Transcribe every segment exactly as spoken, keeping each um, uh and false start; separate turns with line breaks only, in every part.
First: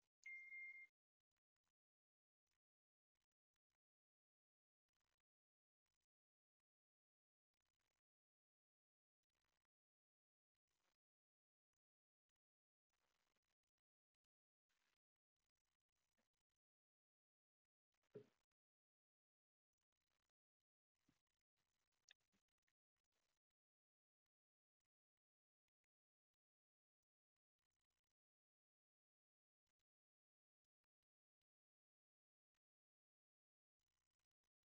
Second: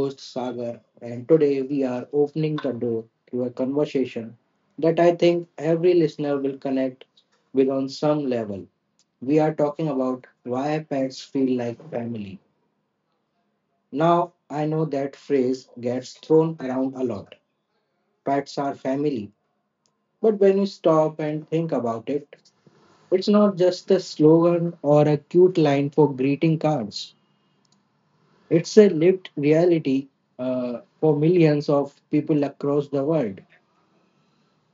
host Sagar, and today we are opening the door to a conversation that I think every listener will connect with on some level. We are talking about why pets feel like family. Now, I know that phrase gets thrown around a lot. Pets are family. But when you stop and think about it, it's not just a slogan or a cute line for greeting cards. It's a lived reality uh, for millions of people across the world.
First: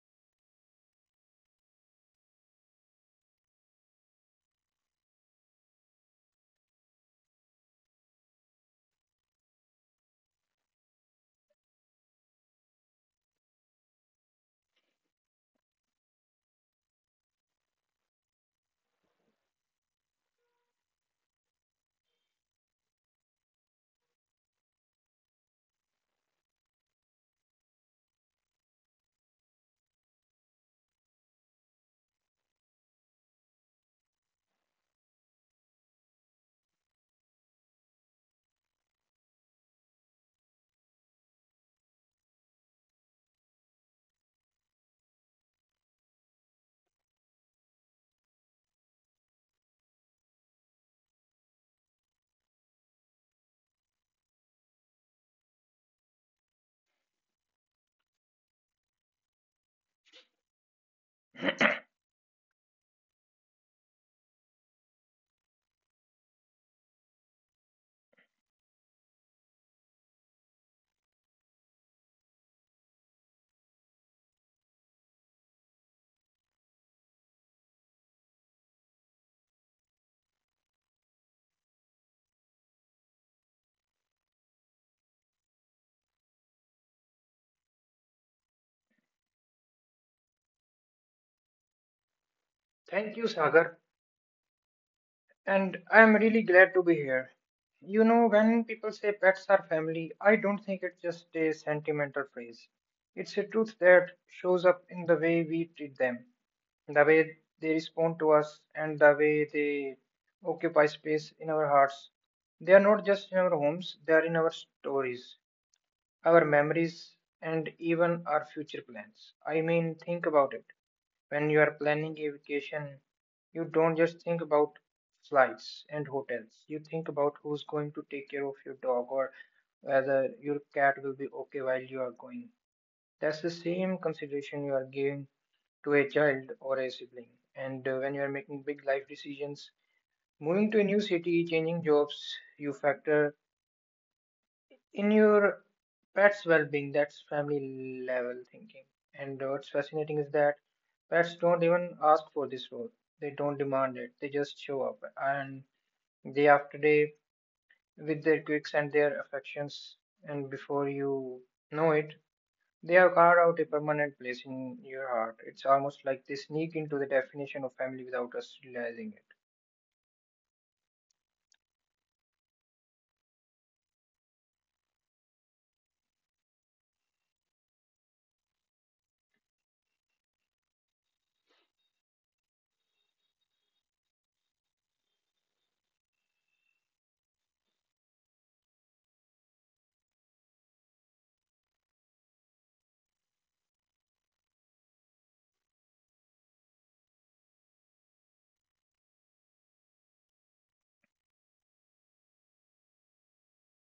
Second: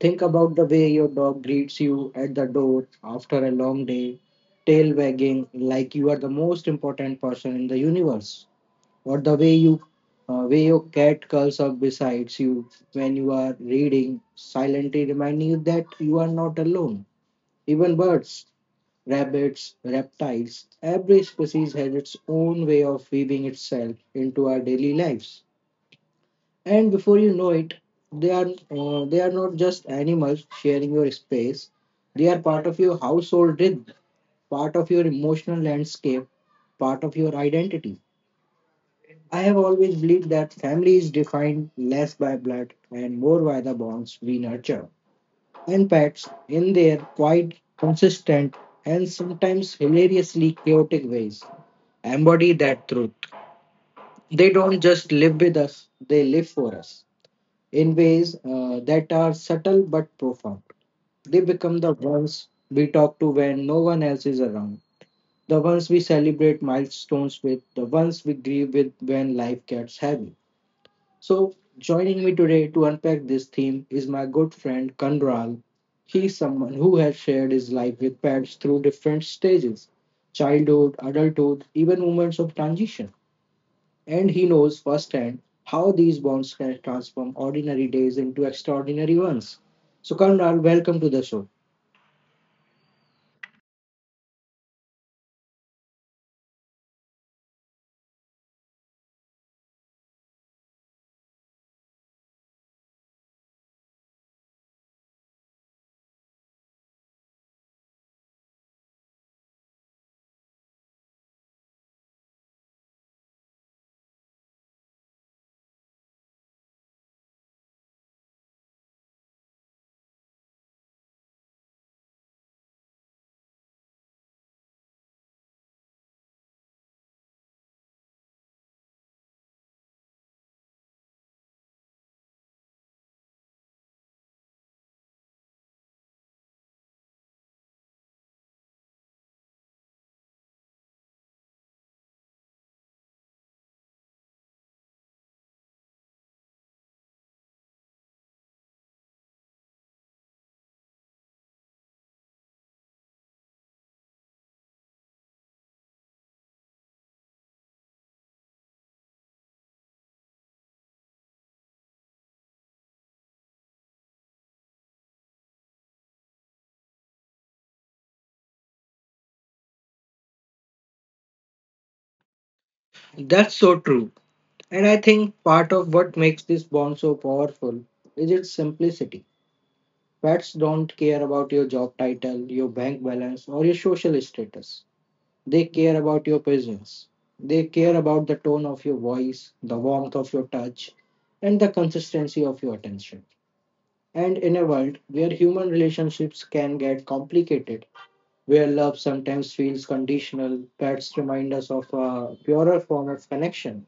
Think about the way your dog greets you at the door after a long day, tail wagging like you are the most important person in the universe, or the way you uh, way your cat curls up beside you when you are reading, silently reminding you that you are not alone. Even birds, rabbits, reptiles, every species has its own way of weaving itself into our daily lives, and before you know it they are uh, they are not just animals sharing your space. They are part of your household rhythm, part of your emotional landscape, part of your identity. I have always believed that family is defined less by blood and more by the bonds we nurture, and pets, in their quite consistent and sometimes hilariously chaotic ways, embody that truth. They don't just live with us, they live for us in ways uh, that are subtle but profound. They become the ones we talk to when no one else is around, the ones we celebrate milestones with, the ones we grieve with when life gets heavy. So, joining me today to unpack this theme is my good friend Kanral. He's someone who has shared his life with pets through different stages: childhood, adulthood, even moments of transition, and he knows firsthand how these bonds can transform ordinary days into extraordinary ones. So, Karnal, welcome to the show.
Thank you, Sagar. And I'm really glad to be here. You know, when people say pets are family, I don't think it's just a sentimental phrase. It's a truth that shows up in the way we treat them, the way they respond to us, and the way they occupy space in our hearts. They are not just in our homes, they are in our stories, our memories, and even our future plans. I mean, think about it. When you are planning a vacation, you don't just think about flights and hotels. You think about who's going to take care of your dog or whether your cat will be okay while you are going. That's the same consideration you are giving to a child or a sibling. And uh, When you are making big life decisions, moving to a new city, changing jobs, you factor in your pet's well-being. That's family level thinking, and what's fascinating is that pets don't even ask for this role. They don't demand it. They just show up and day after day with their quirks and their affections, and before you know it, they have carved out a permanent place in your heart. It's almost like they sneak into the definition of family without us realizing it.
That's so true. And I think part of what makes this bond so powerful is its simplicity. Pets don't care about your job title, your bank balance, or your social status. They care about your presence. They care about the tone of your voice, the warmth of your touch, and the consistency of your attention. And in a world where human relationships can get complicated, where love sometimes feels conditional, pets remind us of a purer form of connection.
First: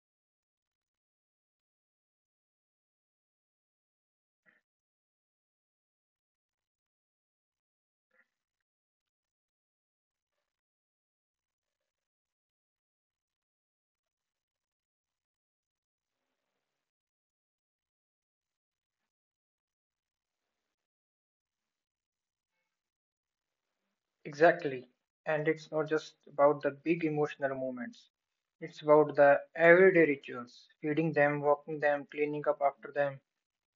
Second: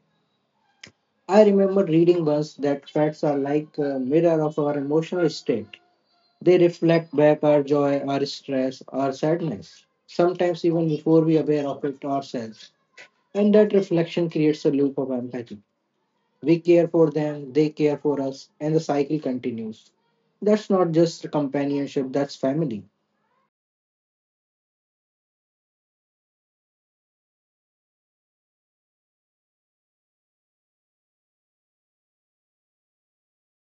I remember reading once that pets are like a mirror of our emotional state. They reflect back our joy, our stress, our sadness, sometimes even before we are aware of it ourselves. And that reflection creates a loop of empathy. We care for them, they care for us, and the cycle continues. That's not just companionship, that's family.
Exactly. And it's not just about the big emotional moments. It's about the everyday rituals, feeding them, walking them, cleaning up after them.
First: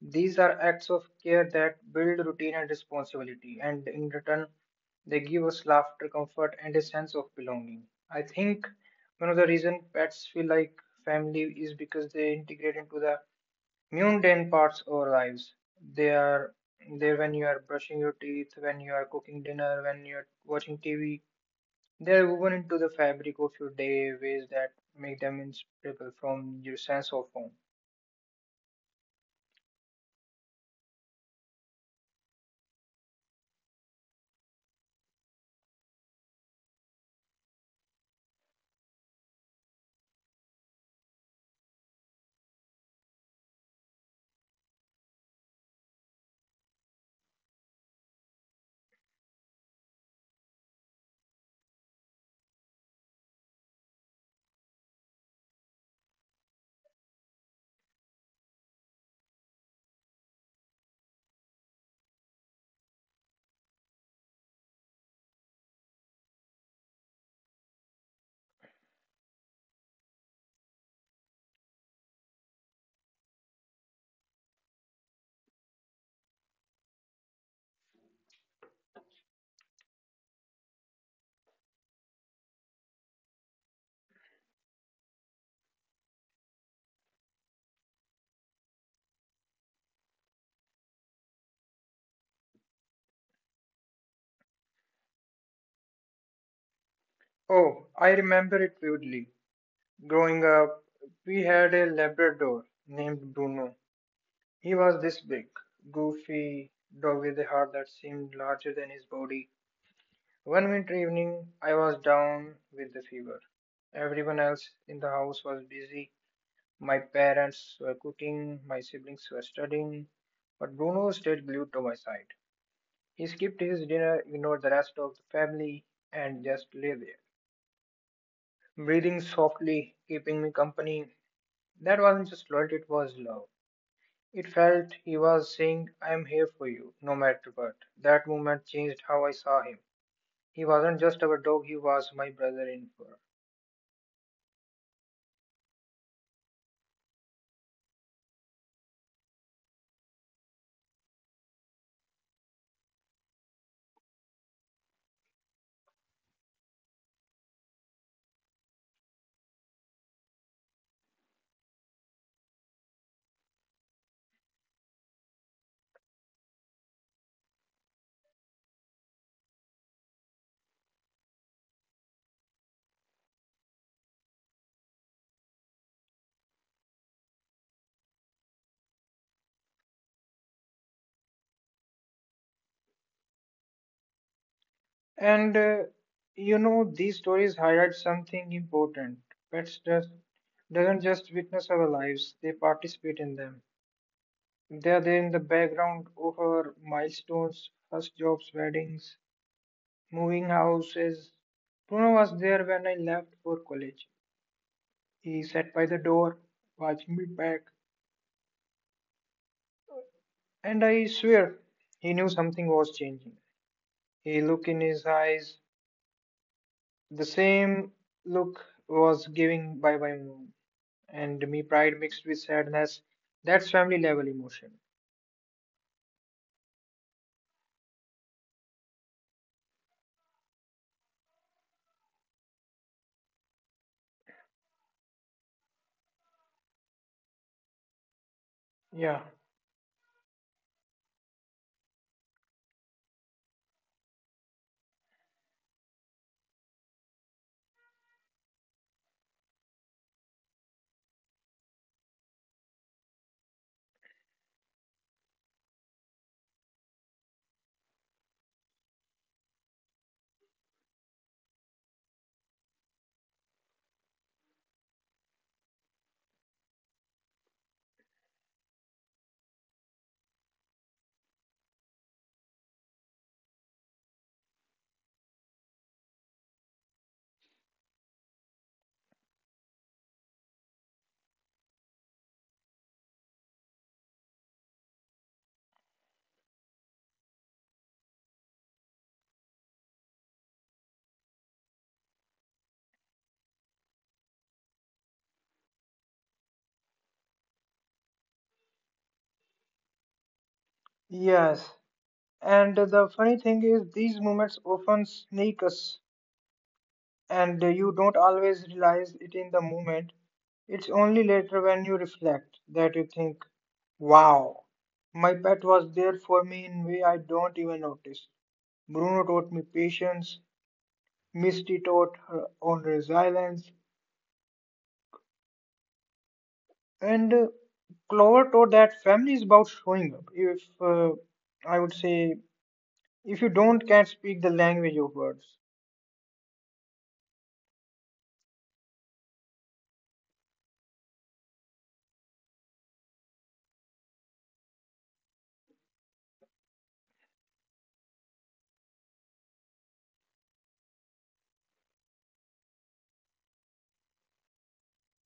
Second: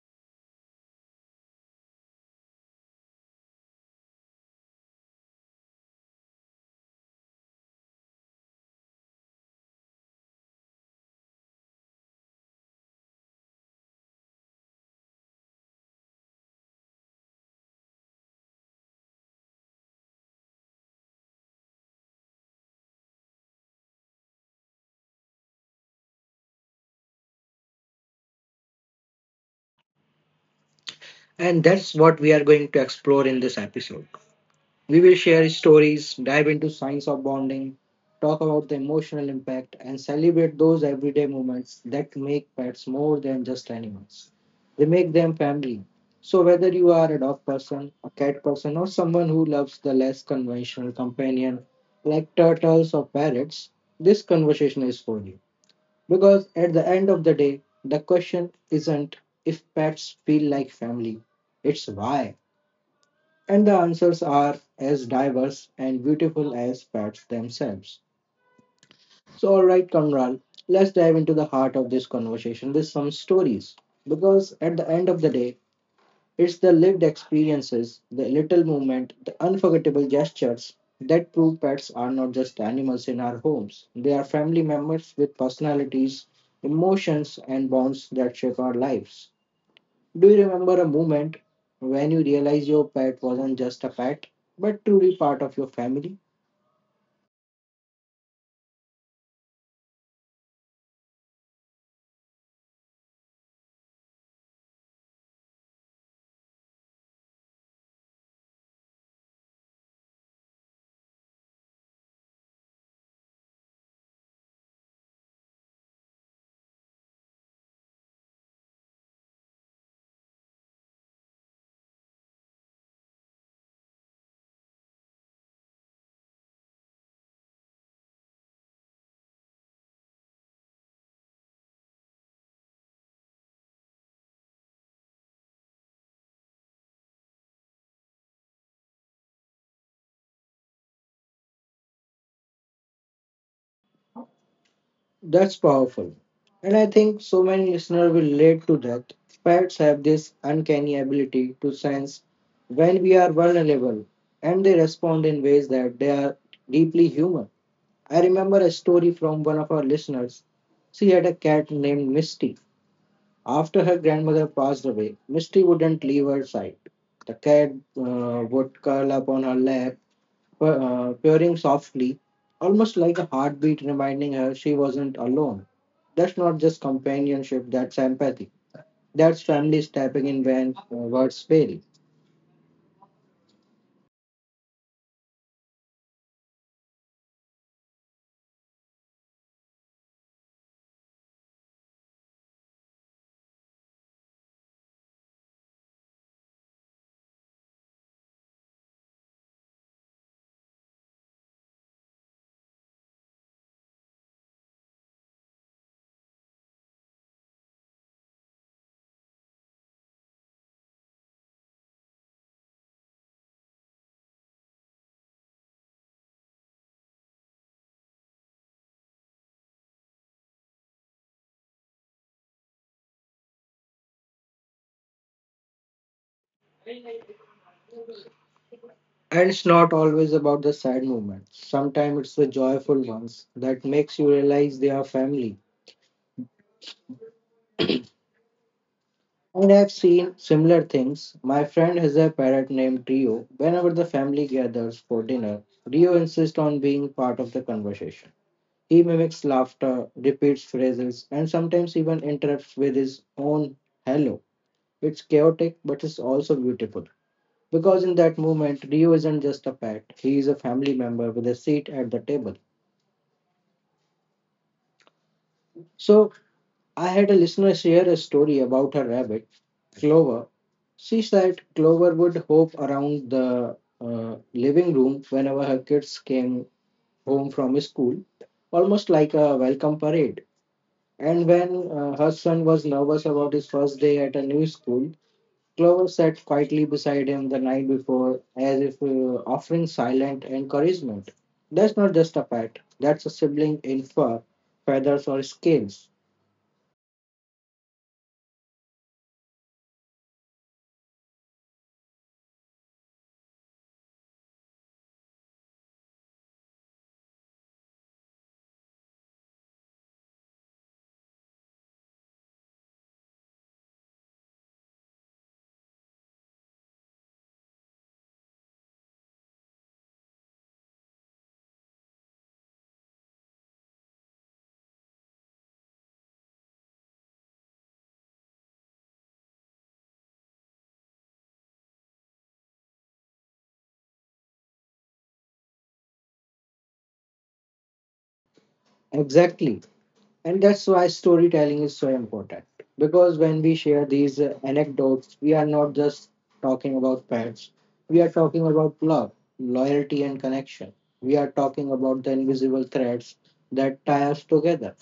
These are acts of care that build routine and responsibility, and in return, they give us laughter, comfort, and a sense of belonging. I think one of the reasons pets feel like family is because they integrate into the mundane parts of our lives. They are there when you are brushing your teeth, when you are cooking dinner, when you are watching T V, they're woven into the fabric of your day ways that make them inseparable from your sense of home.
And that's what we are going to explore in this episode. We will share stories, dive into science of bonding, talk about the emotional impact, and celebrate those everyday moments that make pets more than just animals. They make them family. So whether you are a dog person, a cat person, or someone who loves the less conventional companion like turtles or parrots, this conversation is for you. Because at the end of the day, the question isn't if pets feel like family, it's why. And the answers are as diverse and beautiful as pets themselves. So, all right, Kamran, let's dive into the heart of this conversation with some stories. Because at the end of the day, it's the lived experiences, the little movement, the unforgettable gestures that prove pets are not just animals in our homes. They are family members with personalities, emotions, and bonds that shape our lives. Do you remember a moment when you realized your pet wasn't just a pet, but truly part of your family?
Oh, I remember it vividly. Growing up, we had a Labrador named Bruno. He was this big, goofy dog with a heart that seemed larger than his body. One winter evening, I was down with the fever. Everyone else in the house was busy. My parents were cooking, my siblings were studying, but Bruno stayed glued to my side. He skipped his dinner, ignored the rest of the family, and just lay there, breathing softly, keeping me company. That wasn't just loyalty, it was love. It felt he was saying, I am here for you, no matter what. That moment changed how I saw him. He wasn't just our dog, he was my brother in fur.
That's powerful. And I think so many listeners will relate to that. Pets have this uncanny ability to sense when we are vulnerable, and they respond in ways that they are deeply human. I remember a story from one of our listeners. She had a cat named Misty. After her grandmother passed away, Misty wouldn't leave her side. The cat uh, would curl up on her lap, uh, purring softly, almost like a heartbeat reminding her she wasn't alone. That's not just companionship, that's empathy. That's family stepping in when uh, words fail.
And uh, You know, these stories highlight something important. Pets just, doesn't just witness our lives, they participate in them. They are there in the background of our milestones, first jobs, weddings, moving houses. Bruno was there when I left for college. He sat by the door, watching me back, and I swear he knew something was changing. A look in his eyes, the same look was giving by my mom, and me pride mixed with sadness. That's family level emotion.
And it's not always about the sad moments. Sometimes it's the joyful ones that makes you realize they are family.
Yeah.
And I've seen similar things. My friend has a parrot named Rio. Whenever the family gathers for dinner, Rio insists on being part of the conversation. He mimics laughter, repeats phrases, and sometimes even interrupts with his own hello. It's chaotic, but it's also beautiful. Because in that moment, Rio isn't just a pet, he is a family member with a seat at the table. So I had a listener share a story about her rabbit, Clover. She said Clover would hop around the uh, living room whenever her kids came home from school, almost like a welcome parade. And when uh, her son was nervous about his first day at a new school, Clover sat quietly beside him the night before, as if uh, offering silent encouragement. That's not just a pet, that's a sibling in fur, feathers, or scales.
Yes. And the funny thing is, these moments often sneak us and you don't always realize it in the moment. It's only later when you reflect that you think, wow, my pet was there for me in way I don't even notice. Bruno taught me patience, Misty taught her own resilience, and uh, Clover taught that family is about showing up. If uh, I would say, if you don't can't speak the language of words,
Exactly. And that's why storytelling is so important. Because when we share these uh, anecdotes, we are not just talking about pets, we are talking about love, loyalty, and connection. We are talking about the invisible threads that tie us together.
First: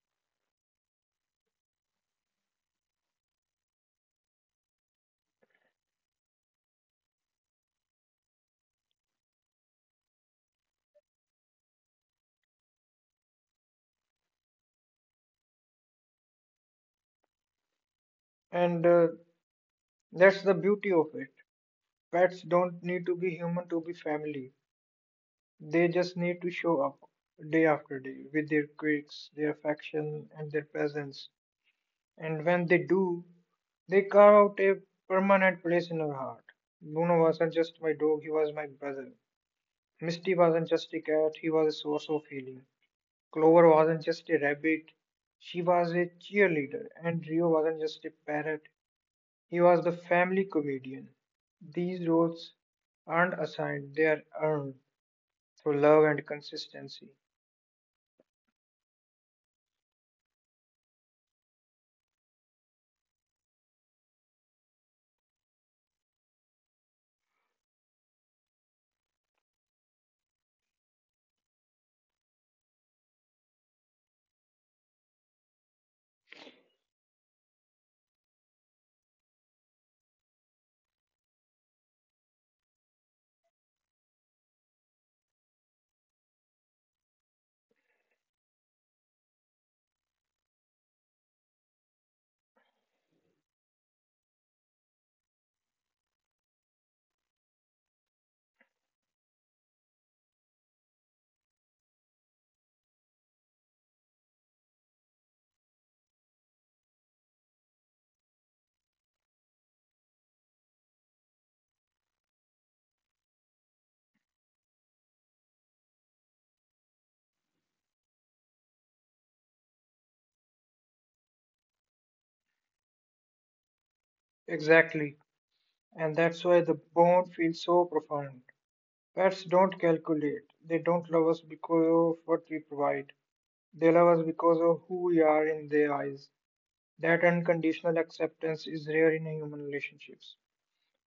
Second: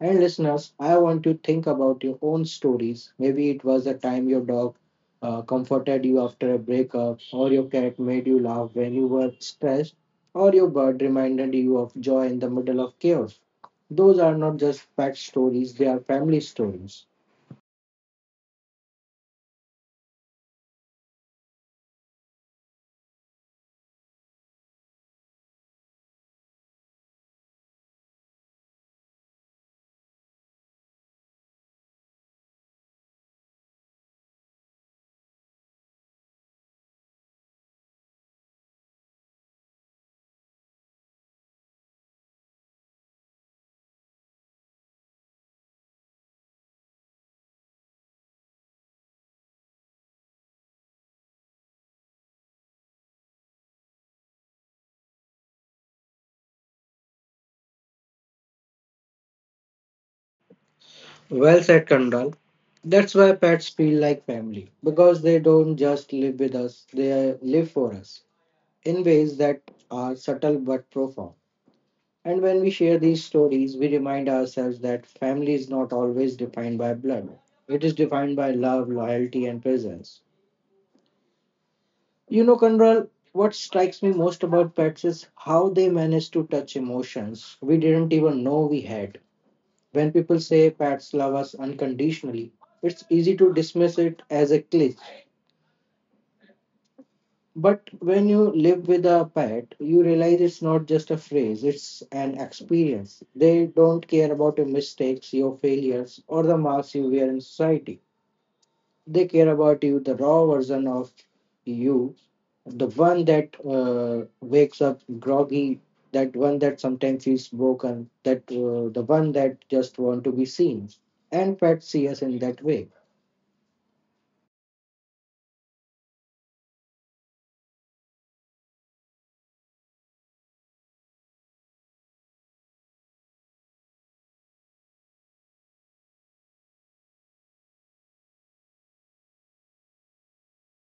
And listeners, I want you to think about your own stories. Maybe it was the time your dog uh, comforted you after a breakup, or your cat made you laugh when you were stressed, or your bird reminded you of joy in the middle of chaos. Those are not just pet stories, they are family stories.
and uh, that's the beauty of it. Pets don't need to be human to be family. They just need to show up day after day with their quirks, their affection, and their presence. And when they do, they carve out a permanent place in our heart. Bruno wasn't just my dog, he was my brother. Misty wasn't just a cat, he was a source of healing. Clover wasn't just a rabbit, she was a cheerleader. And Rio wasn't just a parrot, he was the family comedian. These roles aren't assigned, they are earned through love and consistency.
Well said, Kandal. That's why pets feel like family: because they don't just live with us, they live for us in ways that are subtle but profound. And when we share these stories, we remind ourselves that family is not always defined by blood. It is defined by love, loyalty, and presence. You know, Kanral, what strikes me most about pets is how they manage to touch emotions we didn't even know we had. When people say pets love us unconditionally, it's easy to dismiss it as a cliché. But when you live with a pet, you realize it's not just a phrase, it's an experience. They don't care about your mistakes, your failures, or the marks you wear in society. They care about you, the raw version of you, the one that uh, wakes up groggy, that one that sometimes feels broken, that uh, the one that just want to be seen. And pets see us in that way.
Exactly, and that's why the bond feels so profound. Pets don't calculate. They don't love us because of what we provide. They love us because of who we are in their eyes. That unconditional acceptance is rare in human relationships.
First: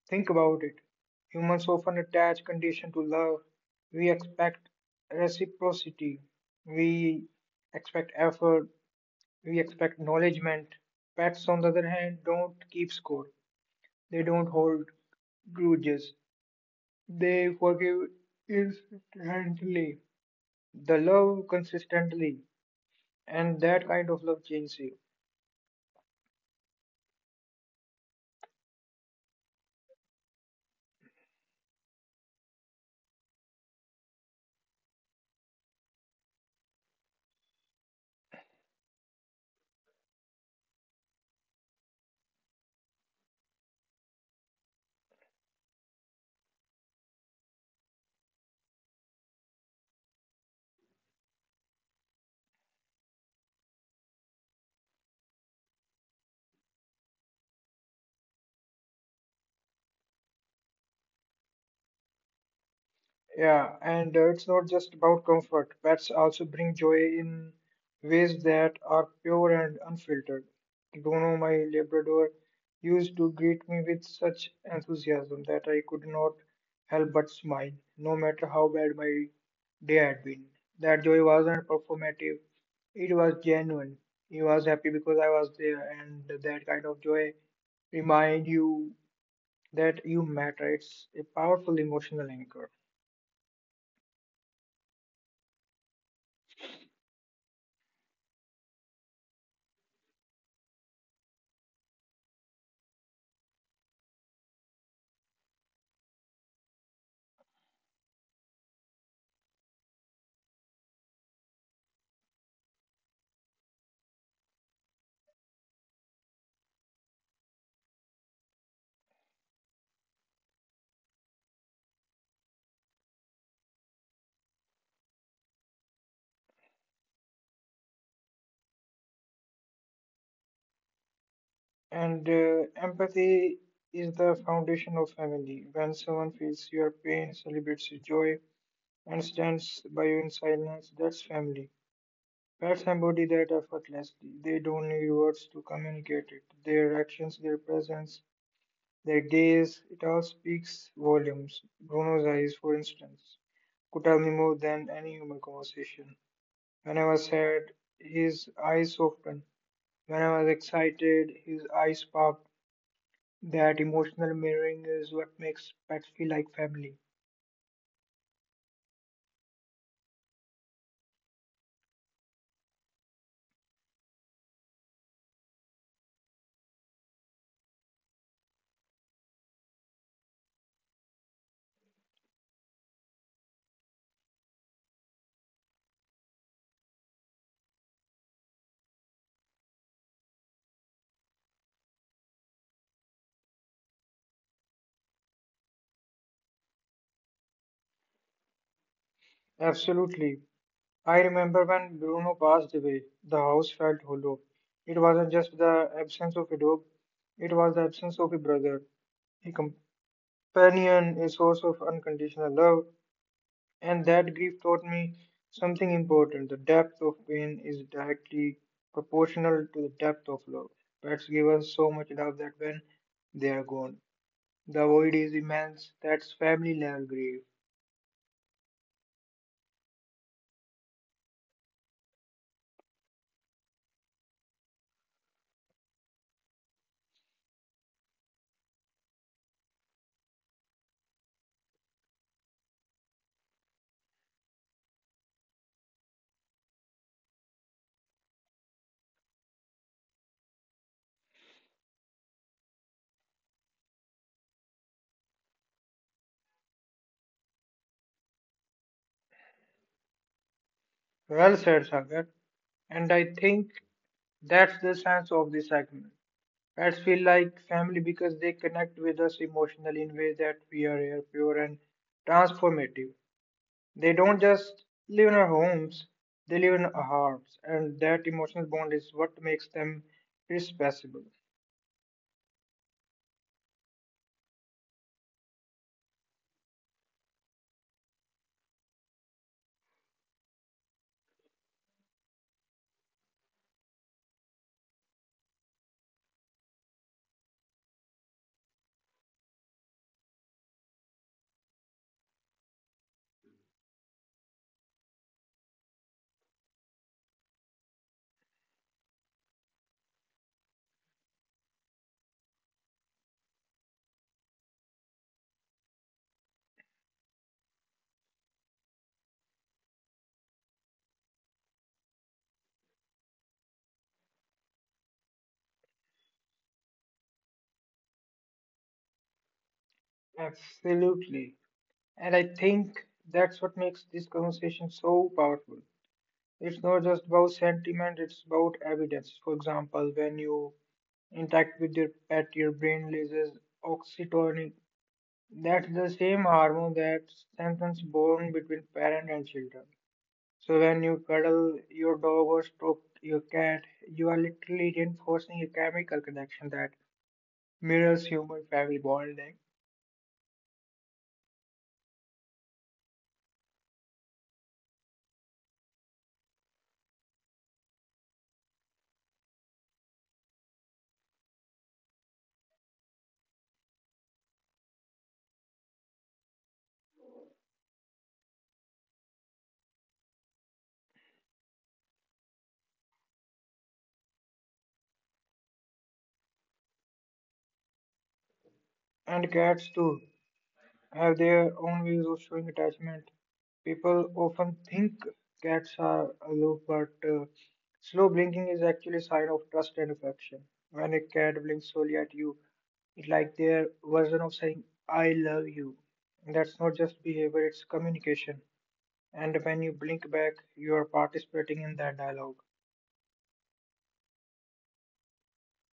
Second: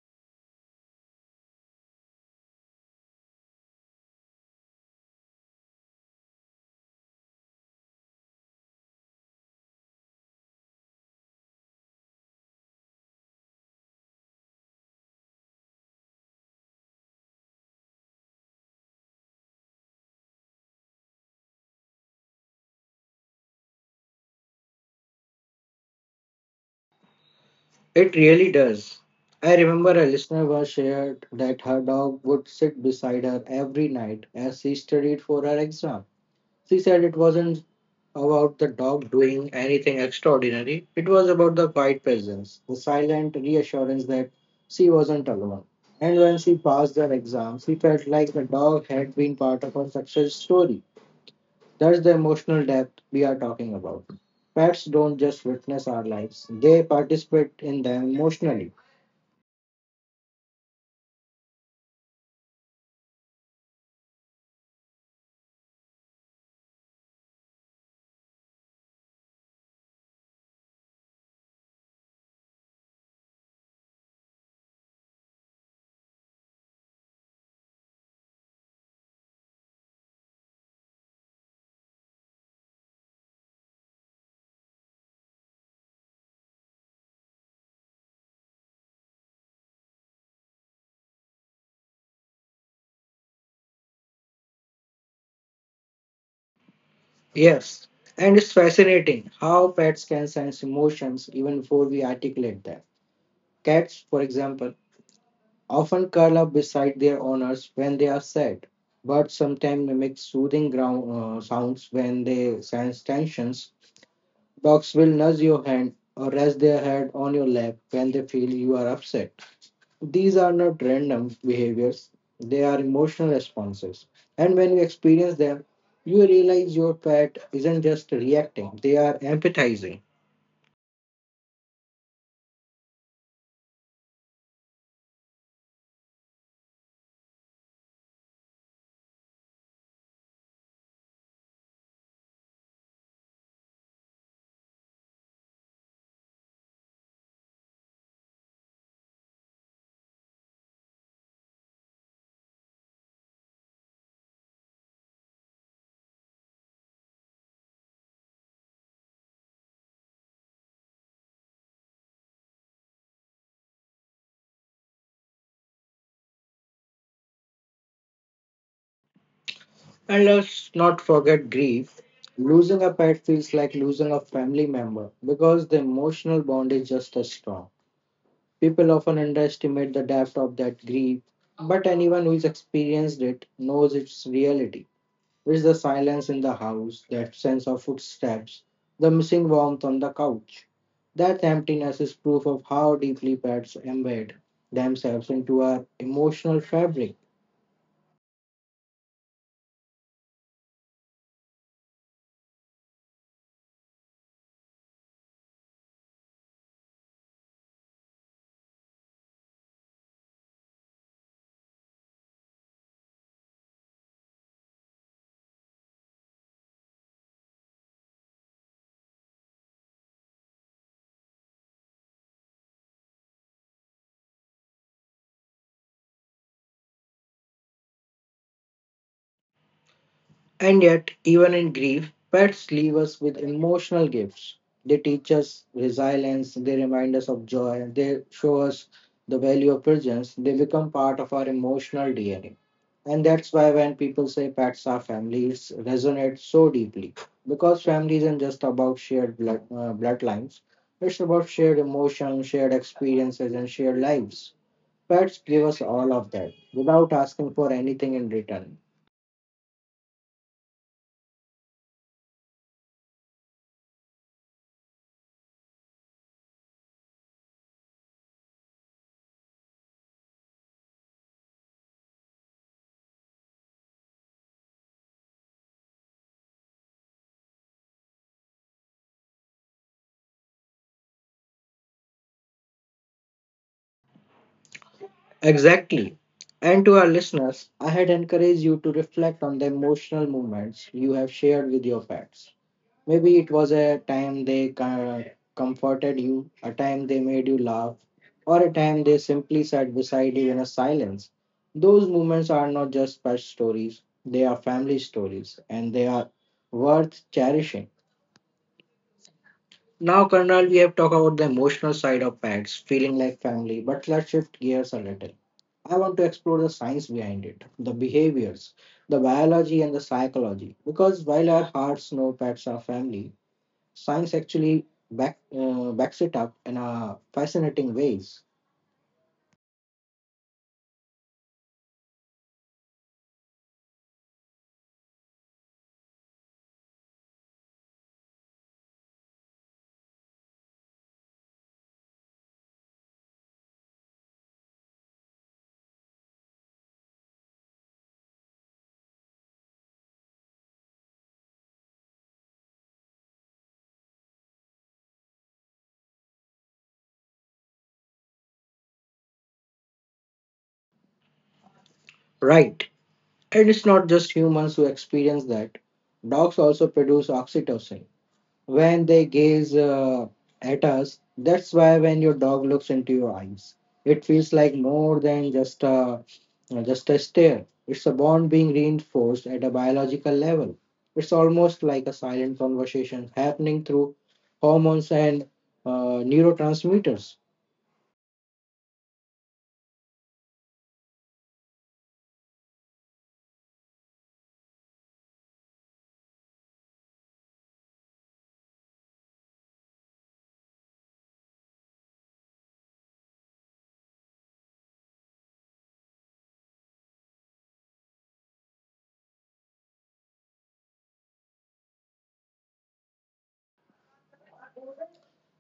Think about it. Humans often attach condition to love. We expect reciprocity. We expect effort. We expect acknowledgement. Pets, on the other hand, don't keep score. They don't hold grudges. They forgive instantly. The love consistently. And that kind of love changes you.
It really does. I remember a listener was shared that her dog would sit beside her every night as she studied for her exam. She said it wasn't about the dog doing anything extraordinary, it was about the quiet presence, the silent reassurance that she wasn't alone. And when she passed her exam, she felt like the dog had been part of her success story. That's the emotional depth we are talking about. Pets don't just witness our lives, they participate in them emotionally.
Yeah, and uh, it's not just about comfort. Pets also bring joy in ways that are pure and unfiltered. Bruno, my Labrador, used to greet me with such enthusiasm that I could not help but smile, no matter how bad my day had been. That joy wasn't performative, it was genuine. He was happy because I was there, and that kind of joy remind you that you matter. It's a powerful emotional anchor.
Yes, and it's fascinating how pets can sense emotions even before we articulate them. Cats, for example, often curl up beside their owners when they are sad, but sometimes mimic soothing ground, uh, sounds when they sense tensions. Dogs will nudge your hand or rest their head on your lap when they feel you are upset. These are not random behaviors, they are emotional responses. And when you experience them, you realize your pet isn't just reacting, they are empathizing.
And uh, empathy is the foundation of family. When someone feels your pain, celebrates your joy, and stands by you in silence, that's family. Pets embody that effortlessly. They don't need words to communicate it. Their actions, their presence, their gaze, it all speaks volumes. Bruno's eyes, for instance, could tell me more than any human conversation. When I was sad, his eyes softened. When I was excited, his eyes popped. That emotional mirroring is what makes pets feel like family.
And let's not forget grief. Losing a pet feels like losing a family member because the emotional bond is just as strong. People often underestimate the depth of that grief, but anyone who's experienced it knows its reality. It's the silence in the house, that sense of footsteps, the missing warmth on the couch. That emptiness is proof of how deeply pets embed themselves into our emotional fabric.
Absolutely. I remember when Bruno passed away, the house felt hollow. It wasn't just the absence of a dog, it was the absence of a brother, a companion, a source of unconditional love. And that grief taught me something important. The depth of pain is directly proportional to the depth of love. Pets give us so much love that when they are gone, the void is immense. That's family level grief.
And yet, even in grief, pets leave us with emotional gifts. They teach us resilience, they remind us of joy, they show us the value of presence, they become part of our emotional D N A. And that's why when people say pets are families, resonates so deeply. Because family isn't just about shared blood, uh, bloodlines, it's about shared emotions, shared experiences, and shared lives. Pets give us all of that without asking for anything in return.
Well said, Sagar. And I think that's the sense of this segment. Pets feel like family because they connect with us emotionally in ways that we are rare, pure, and transformative. They don't just live in our homes, they live in our hearts, and that emotional bond is what makes them irreplaceable.
Exactly. And to our listeners, I had encouraged you to reflect on the emotional moments you have shared with your pets. Maybe it was a time they ca- comforted you, a time they made you laugh, or a time they simply sat beside you in a silence. Those moments are not just pet stories, they are family stories, and they are worth cherishing. Now, Karnal, we have talked about the emotional side of pets, feeling like family, but let's shift gears a little. I want to explore the science behind it, the behaviors, the biology, and the psychology. Because while our hearts know pets are family, science actually back, uh, backs it up in a fascinating ways.
Absolutely. And I think that's what makes this conversation so powerful. It's not just about sentiment, it's about evidence. For example, when you interact with your pet, your brain releases oxytocin. That's the same hormone that strengthens bond between parent and children. So when you cuddle your dog or stroke your cat, you are literally reinforcing a chemical connection that mirrors human family bonding.
Right, and it's not just humans who experience that. Dogs also produce oxytocin, when they gaze uh, at us. That's why when your dog looks into your eyes, it feels like more than just a uh, just a stare. It's a bond being reinforced at a biological level. It's almost like a silent conversation happening through hormones and uh, neurotransmitters.
And cats too have their own ways of showing attachment. People often think cats are aloof, but uh, slow blinking is actually a sign of trust and affection. When a cat blinks slowly at you, it's like their version of saying "I love you." And that's not just behavior; it's communication. And when you blink back, you are participating in that dialogue.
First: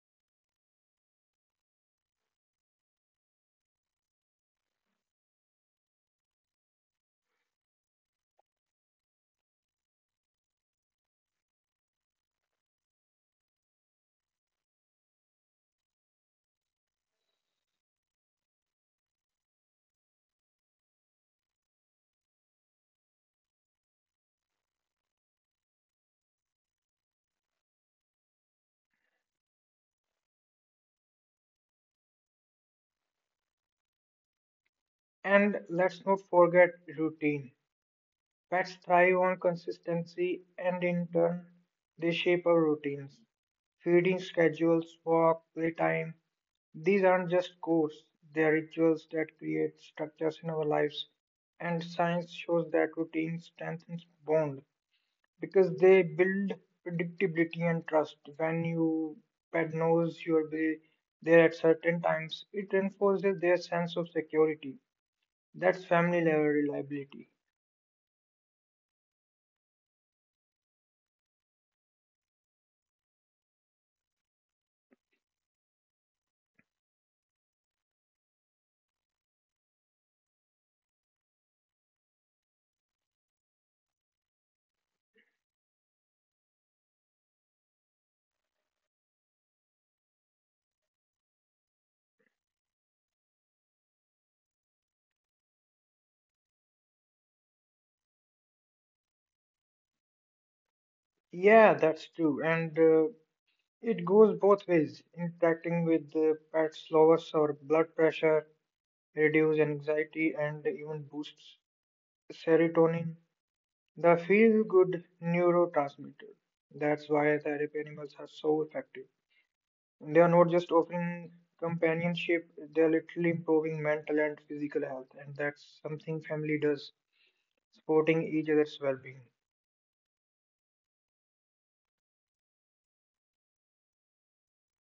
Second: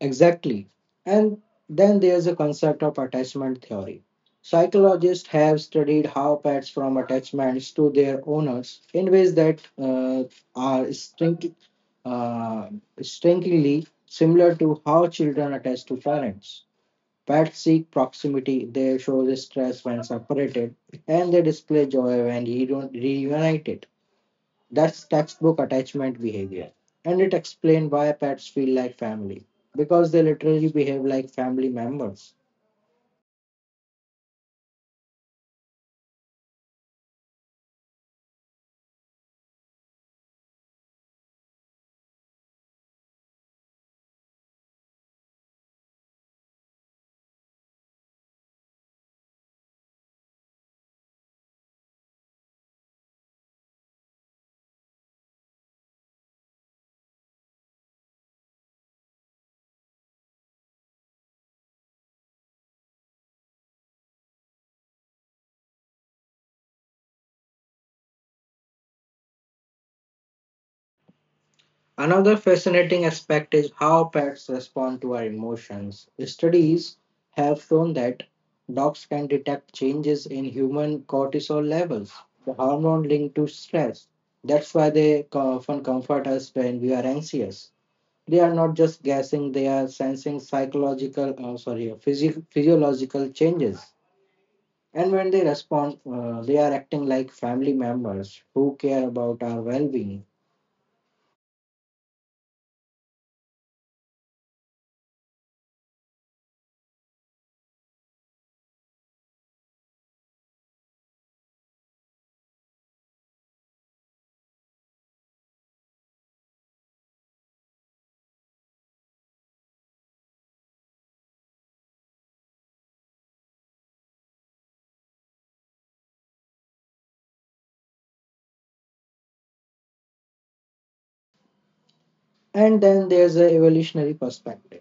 Exactly. And then there's a concept of attachment theory. Psychologists have studied how pets form attachments to their owners in ways that uh, are distinct- uh, distinctly similar to how children attach to parents. Pets seek proximity, they show distress when separated, and they display joy when reun- reunited. That's textbook attachment behavior. And it explains why pets feel like family, because they literally behave like family members.
And let's not forget routine. Pets thrive on consistency, and in turn, they shape our routines. Feeding schedules, walk, playtime, these aren't just codes, they are rituals that create structures in our lives, and science shows that routine strengthens bonds, because they build predictability and trust. When you pet knows you'll be there at certain times, it enforces their sense of security. That's family level reliability.
Another fascinating aspect is how pets respond to our emotions. Studies have shown that dogs can detect changes in human cortisol levels, the hormone linked to stress. That's why they co- often comfort us when we are anxious. They are not just guessing, they are sensing psychological, oh, sorry, physio- physiological changes. And when they respond, uh, they are acting like family members who care about our well being.
Yeah, that's true, and uh, it goes both ways. Interacting with the pets lowers our blood pressure, reduces anxiety, and even boosts serotonin, the feel-good neurotransmitter. That's why therapy animals are so effective. They are not just offering companionship, they are literally improving mental and physical health, and that's something family does, supporting each other's well being.
And then there's the evolutionary perspective.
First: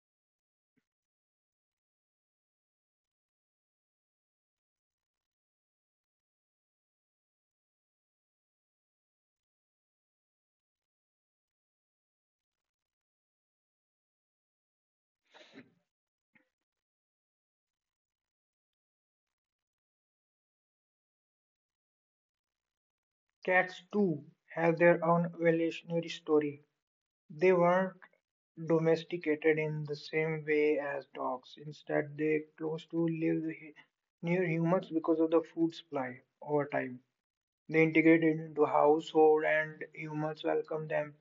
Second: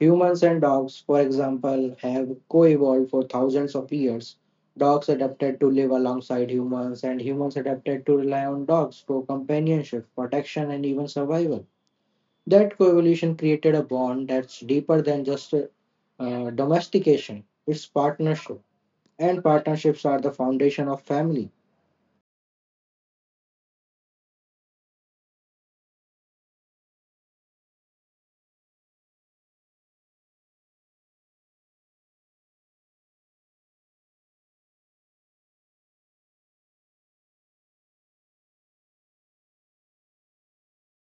Humans and dogs, for example, have co evolved for thousands of years. Dogs adapted to live alongside humans, and humans adapted to rely on dogs for companionship, protection, and even survival. That coevolution created a bond that's deeper than just uh, domestication, it's partnership. And partnerships are the foundation of family.
Cats, too, have their own evolutionary story. They weren't domesticated in the same way as dogs. Instead, they close to live near humans because of the food supply over time. They integrate into household and humans welcome them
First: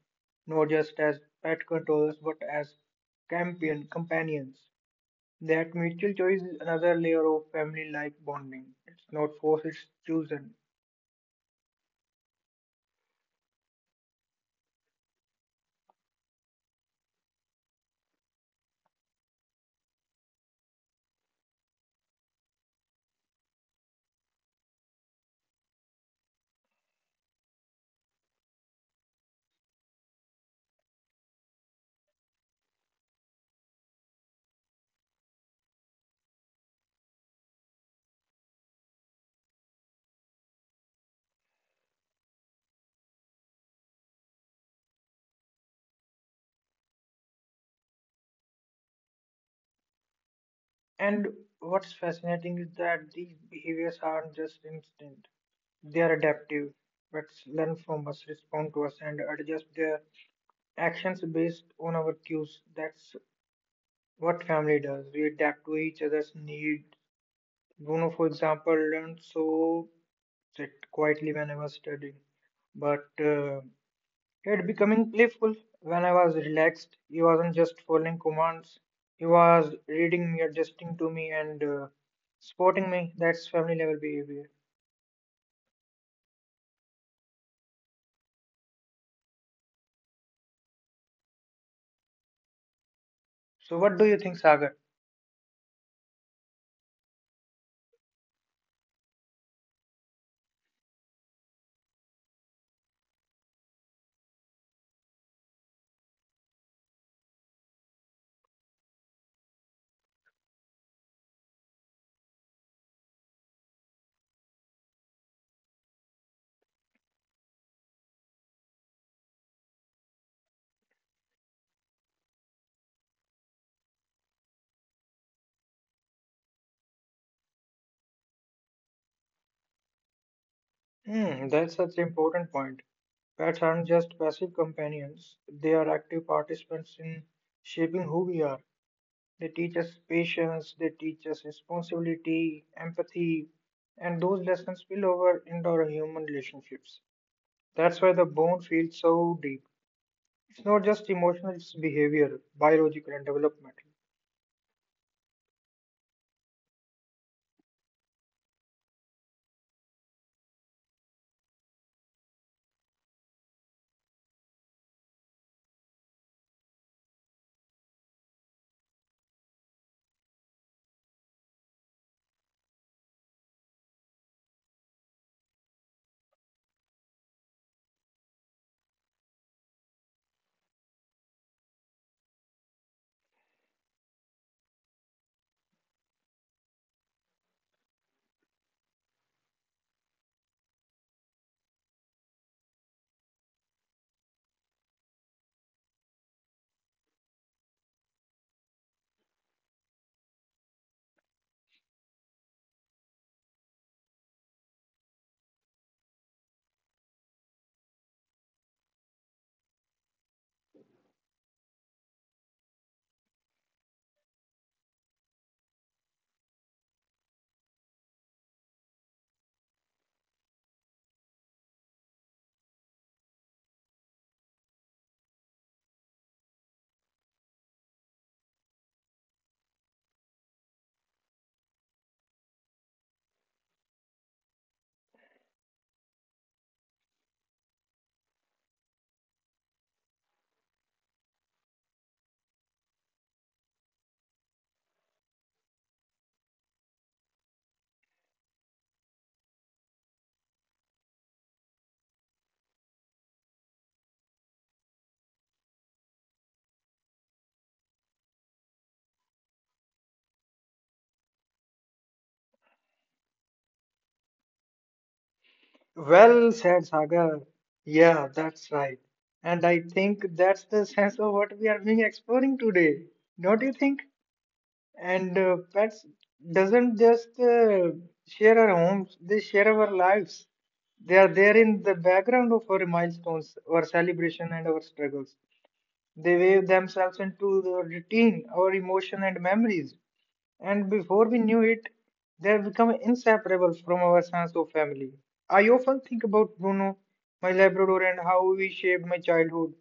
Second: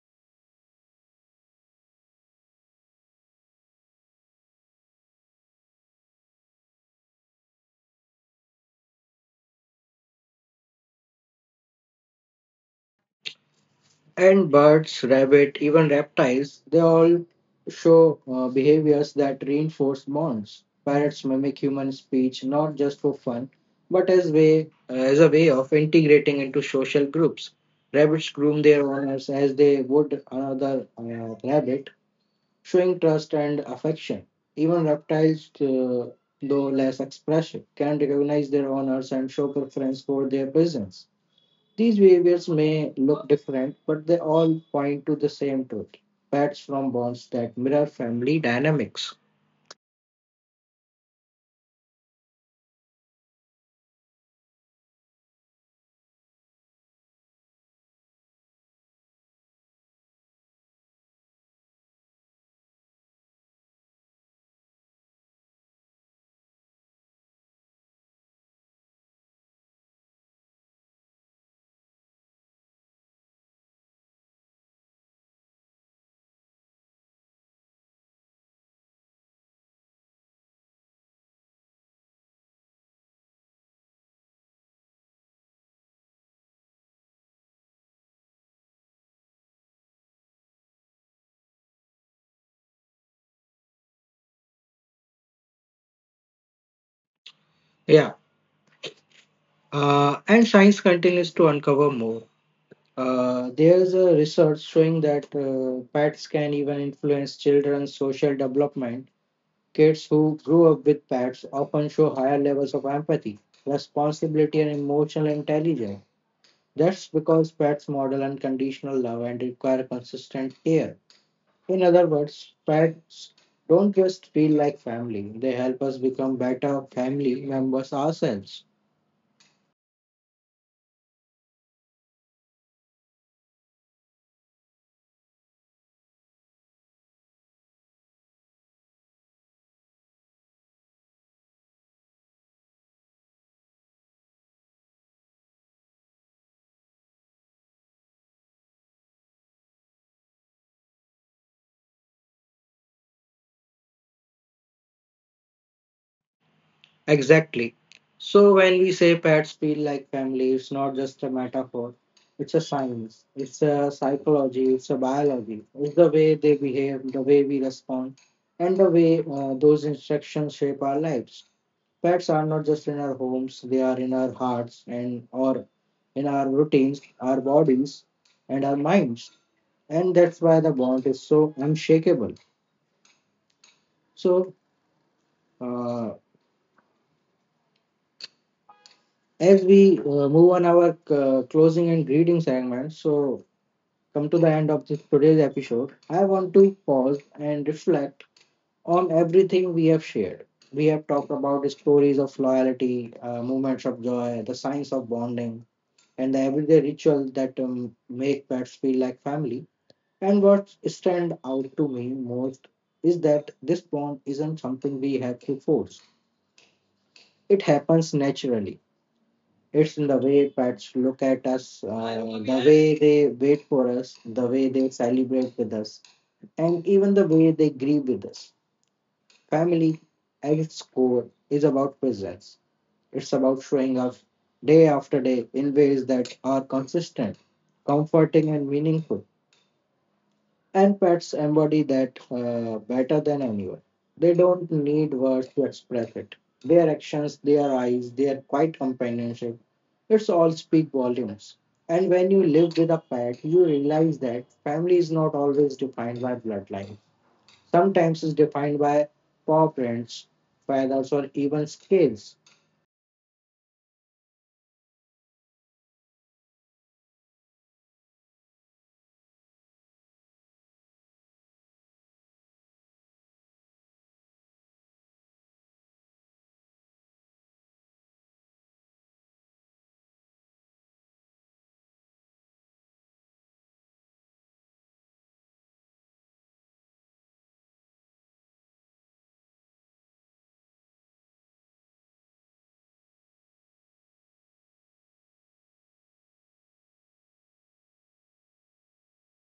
not just as pet controllers but as campion companions. That mutual choice is another layer of family like bonding. It's not forced, it's chosen.
And birds, rabbit, even reptiles, they all show uh, behaviors that reinforce bonds. Parrots mimic human speech not just for fun, but as way as a way of integrating into social groups. Rabbits groom their owners as they would another uh, rabbit, showing trust and affection. Even reptiles, uh, though less expressive, can recognize their owners and show preference for their presence. These behaviors may look different, but they all point to the same truth: pets from bonds that mirror family dynamics.
And what's fascinating is that these behaviors aren't just instinct, they are adaptive. Pets learn from us, respond to us, and adjust their actions based on our cues. That's what family does. We adapt to each other's needs. Bruno, for example, learned so sit quietly when I was studying, but uh, he had becoming playful when I was relaxed. He wasn't just following commands; he was reading me, adjusting to me, and uh, supporting me. That's family level behavior. So, what do you think, Sagar?
Yeah, uh, and science continues to uncover more. Uh, there's a research showing that uh, pets can even influence children's social development. Kids who grew up with pets often show higher levels of empathy, responsibility, and emotional intelligence. That's because pets model unconditional love and require consistent care. In other words, pets don't just feel like family, they help us become better family members ourselves.
Hmm, that's such an important point. Pets aren't just passive companions; they are active participants in shaping who we are. They teach us patience, they teach us responsibility, empathy, and those lessons spill over into our human relationships. That's why the bond feels so deep. It's not just emotional, it's behavioral, biological, and developmental.
Exactly. So, when we say pets feel like family, it's not just a metaphor, it's a science, it's a psychology, it's a biology. It's the way they behave, the way we respond, and the way uh, those instructions shape our lives. Pets are not just in our homes, they are in our hearts and or in our routines, our bodies, and our minds. And that's why the bond is so unshakable. So, uh, as we uh, move on our uh, closing and greeting segment, so come to the end of this today's episode, I want to pause and reflect on everything we have shared. We have talked about the stories of loyalty, uh, moments of joy, the science of bonding, and the everyday rituals that um, make pets feel like family. And what stand out to me most is that this bond isn't something we have to force, it happens naturally. It's in the way pets look at us, uh, the way they wait for us, the way they celebrate with us, and even the way they grieve with us. Family, at its core, is about presence. It's about showing up day after day in ways that are consistent, comforting, and meaningful. And pets embody that uh, better than anyone. They don't need words to express it. Their actions, their eyes, their quiet companionship, it's all speak volumes. And when you live with a pet, you realize that family is not always defined by bloodline. Sometimes it's defined by paw prints, feathers, or even scales.
Well said, Sagar. Yeah, that's right. And I think that's the sense of what we are being exploring today. Don't you think? And uh, pets doesn't just uh, share our homes, they share our lives. They are there in the background of our milestones, our celebration, and our struggles. They wave themselves into the routine, our emotion, and memories. And before we knew it, they have become inseparable from our sense of family. I often think about Bruno, my Labrador, and how he shaped my childhood.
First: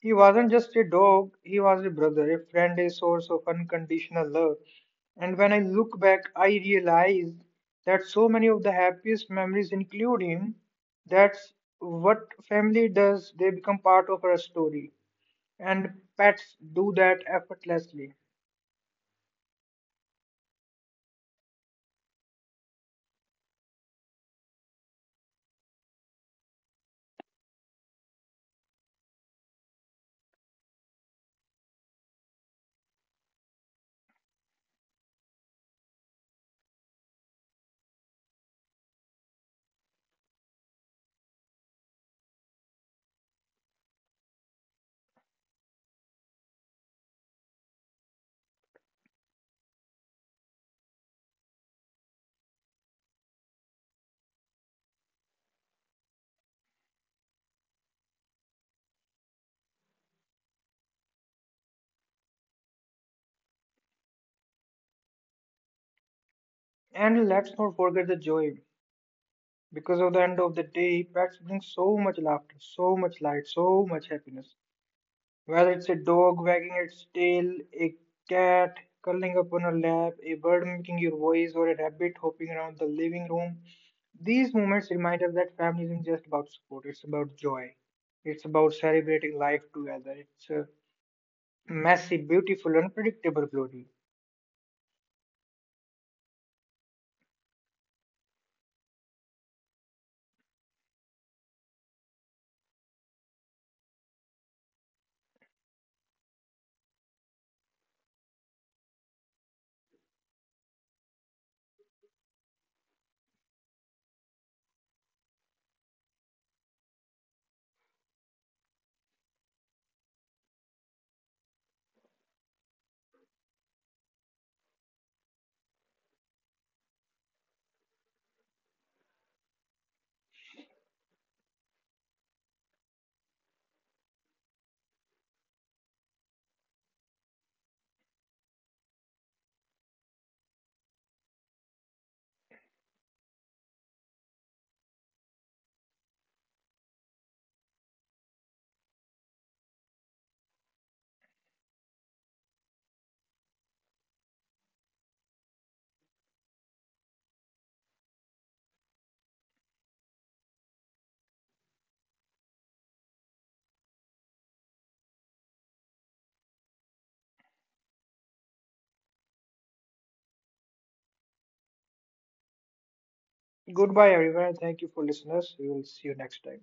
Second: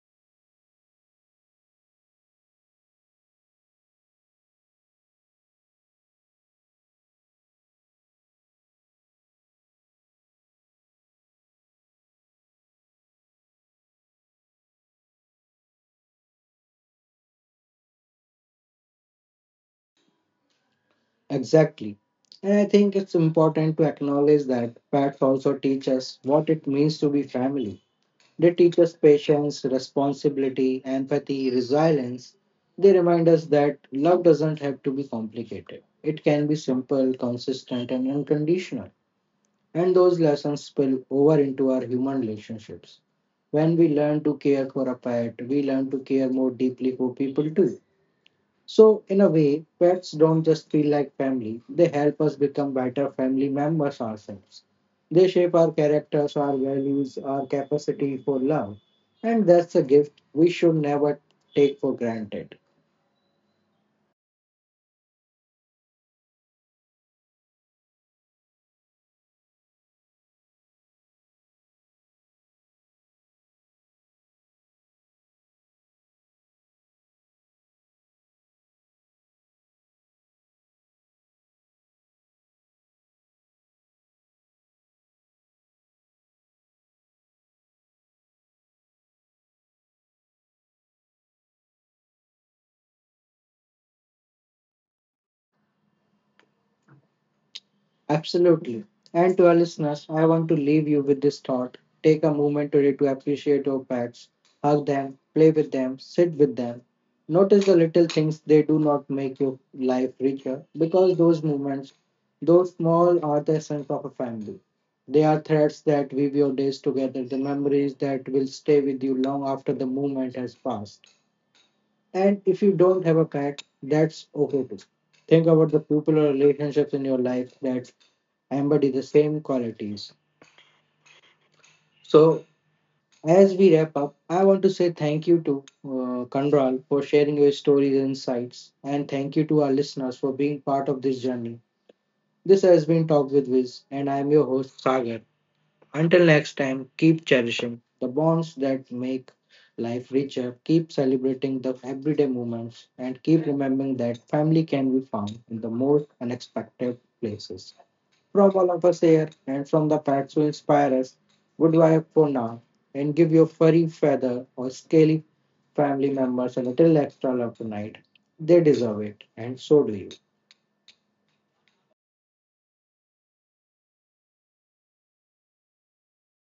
He wasn't just a dog, he was a brother, a friend, a source of unconditional love. And when I look back, I realize that so many of the happiest memories include him. That's what family does, they become part of our story. And pets do that effortlessly.
Exactly. And I think it's important to acknowledge that pets also teach us what it means to be family. They teach us patience, responsibility, empathy, resilience. They remind us that love doesn't have to be complicated. It can be simple, consistent, and unconditional. And those lessons spill over into our human relationships. When we learn to care for a pet, we learn to care more deeply for people too. So, in a way, pets don't just feel like family, they help us become better family members ourselves. They shape our characters, our values, our capacity for love, and that's a gift we should never take for granted.
And let's not forget the joy, because at the end of the day, pets bring so much laughter, so much light, so much happiness. Whether it's a dog wagging its tail, a cat curling up on a lap, a bird mimicking your voice, or a rabbit hopping around the living room, these moments remind us that family isn't just about support, it's about joy. It's about celebrating life together. It's a messy, beautiful, unpredictable glory.
Absolutely. And to our listeners, I want to leave you with this thought. Take a moment today to appreciate your pets, hug them, play with them, sit with them. Notice the little things they do not make your life richer because those moments, those small, are the essence of a family. They are threads that weave your days together, the memories that will stay with you long after the moment has passed. And if you don't have a pet, that's okay too. Think about the people or relationships in your life that embody the same qualities. So, as we wrap up, I want to say thank you to uh, Kandral for sharing your stories and insights, and thank you to our listeners for being part of this journey. This has been Talk with Viz, and I am your host Sagar. Until next time, keep cherishing the bonds that make life richer, keep celebrating the everyday moments, and keep remembering that family can be found in the most unexpected places. From all of us here and from the pets who inspire us, goodbye for now and give your furry feather or scaly family members a little extra love tonight. They deserve it, and so do you.
Goodbye, everyone. Thank you for listening us. We will see you next time.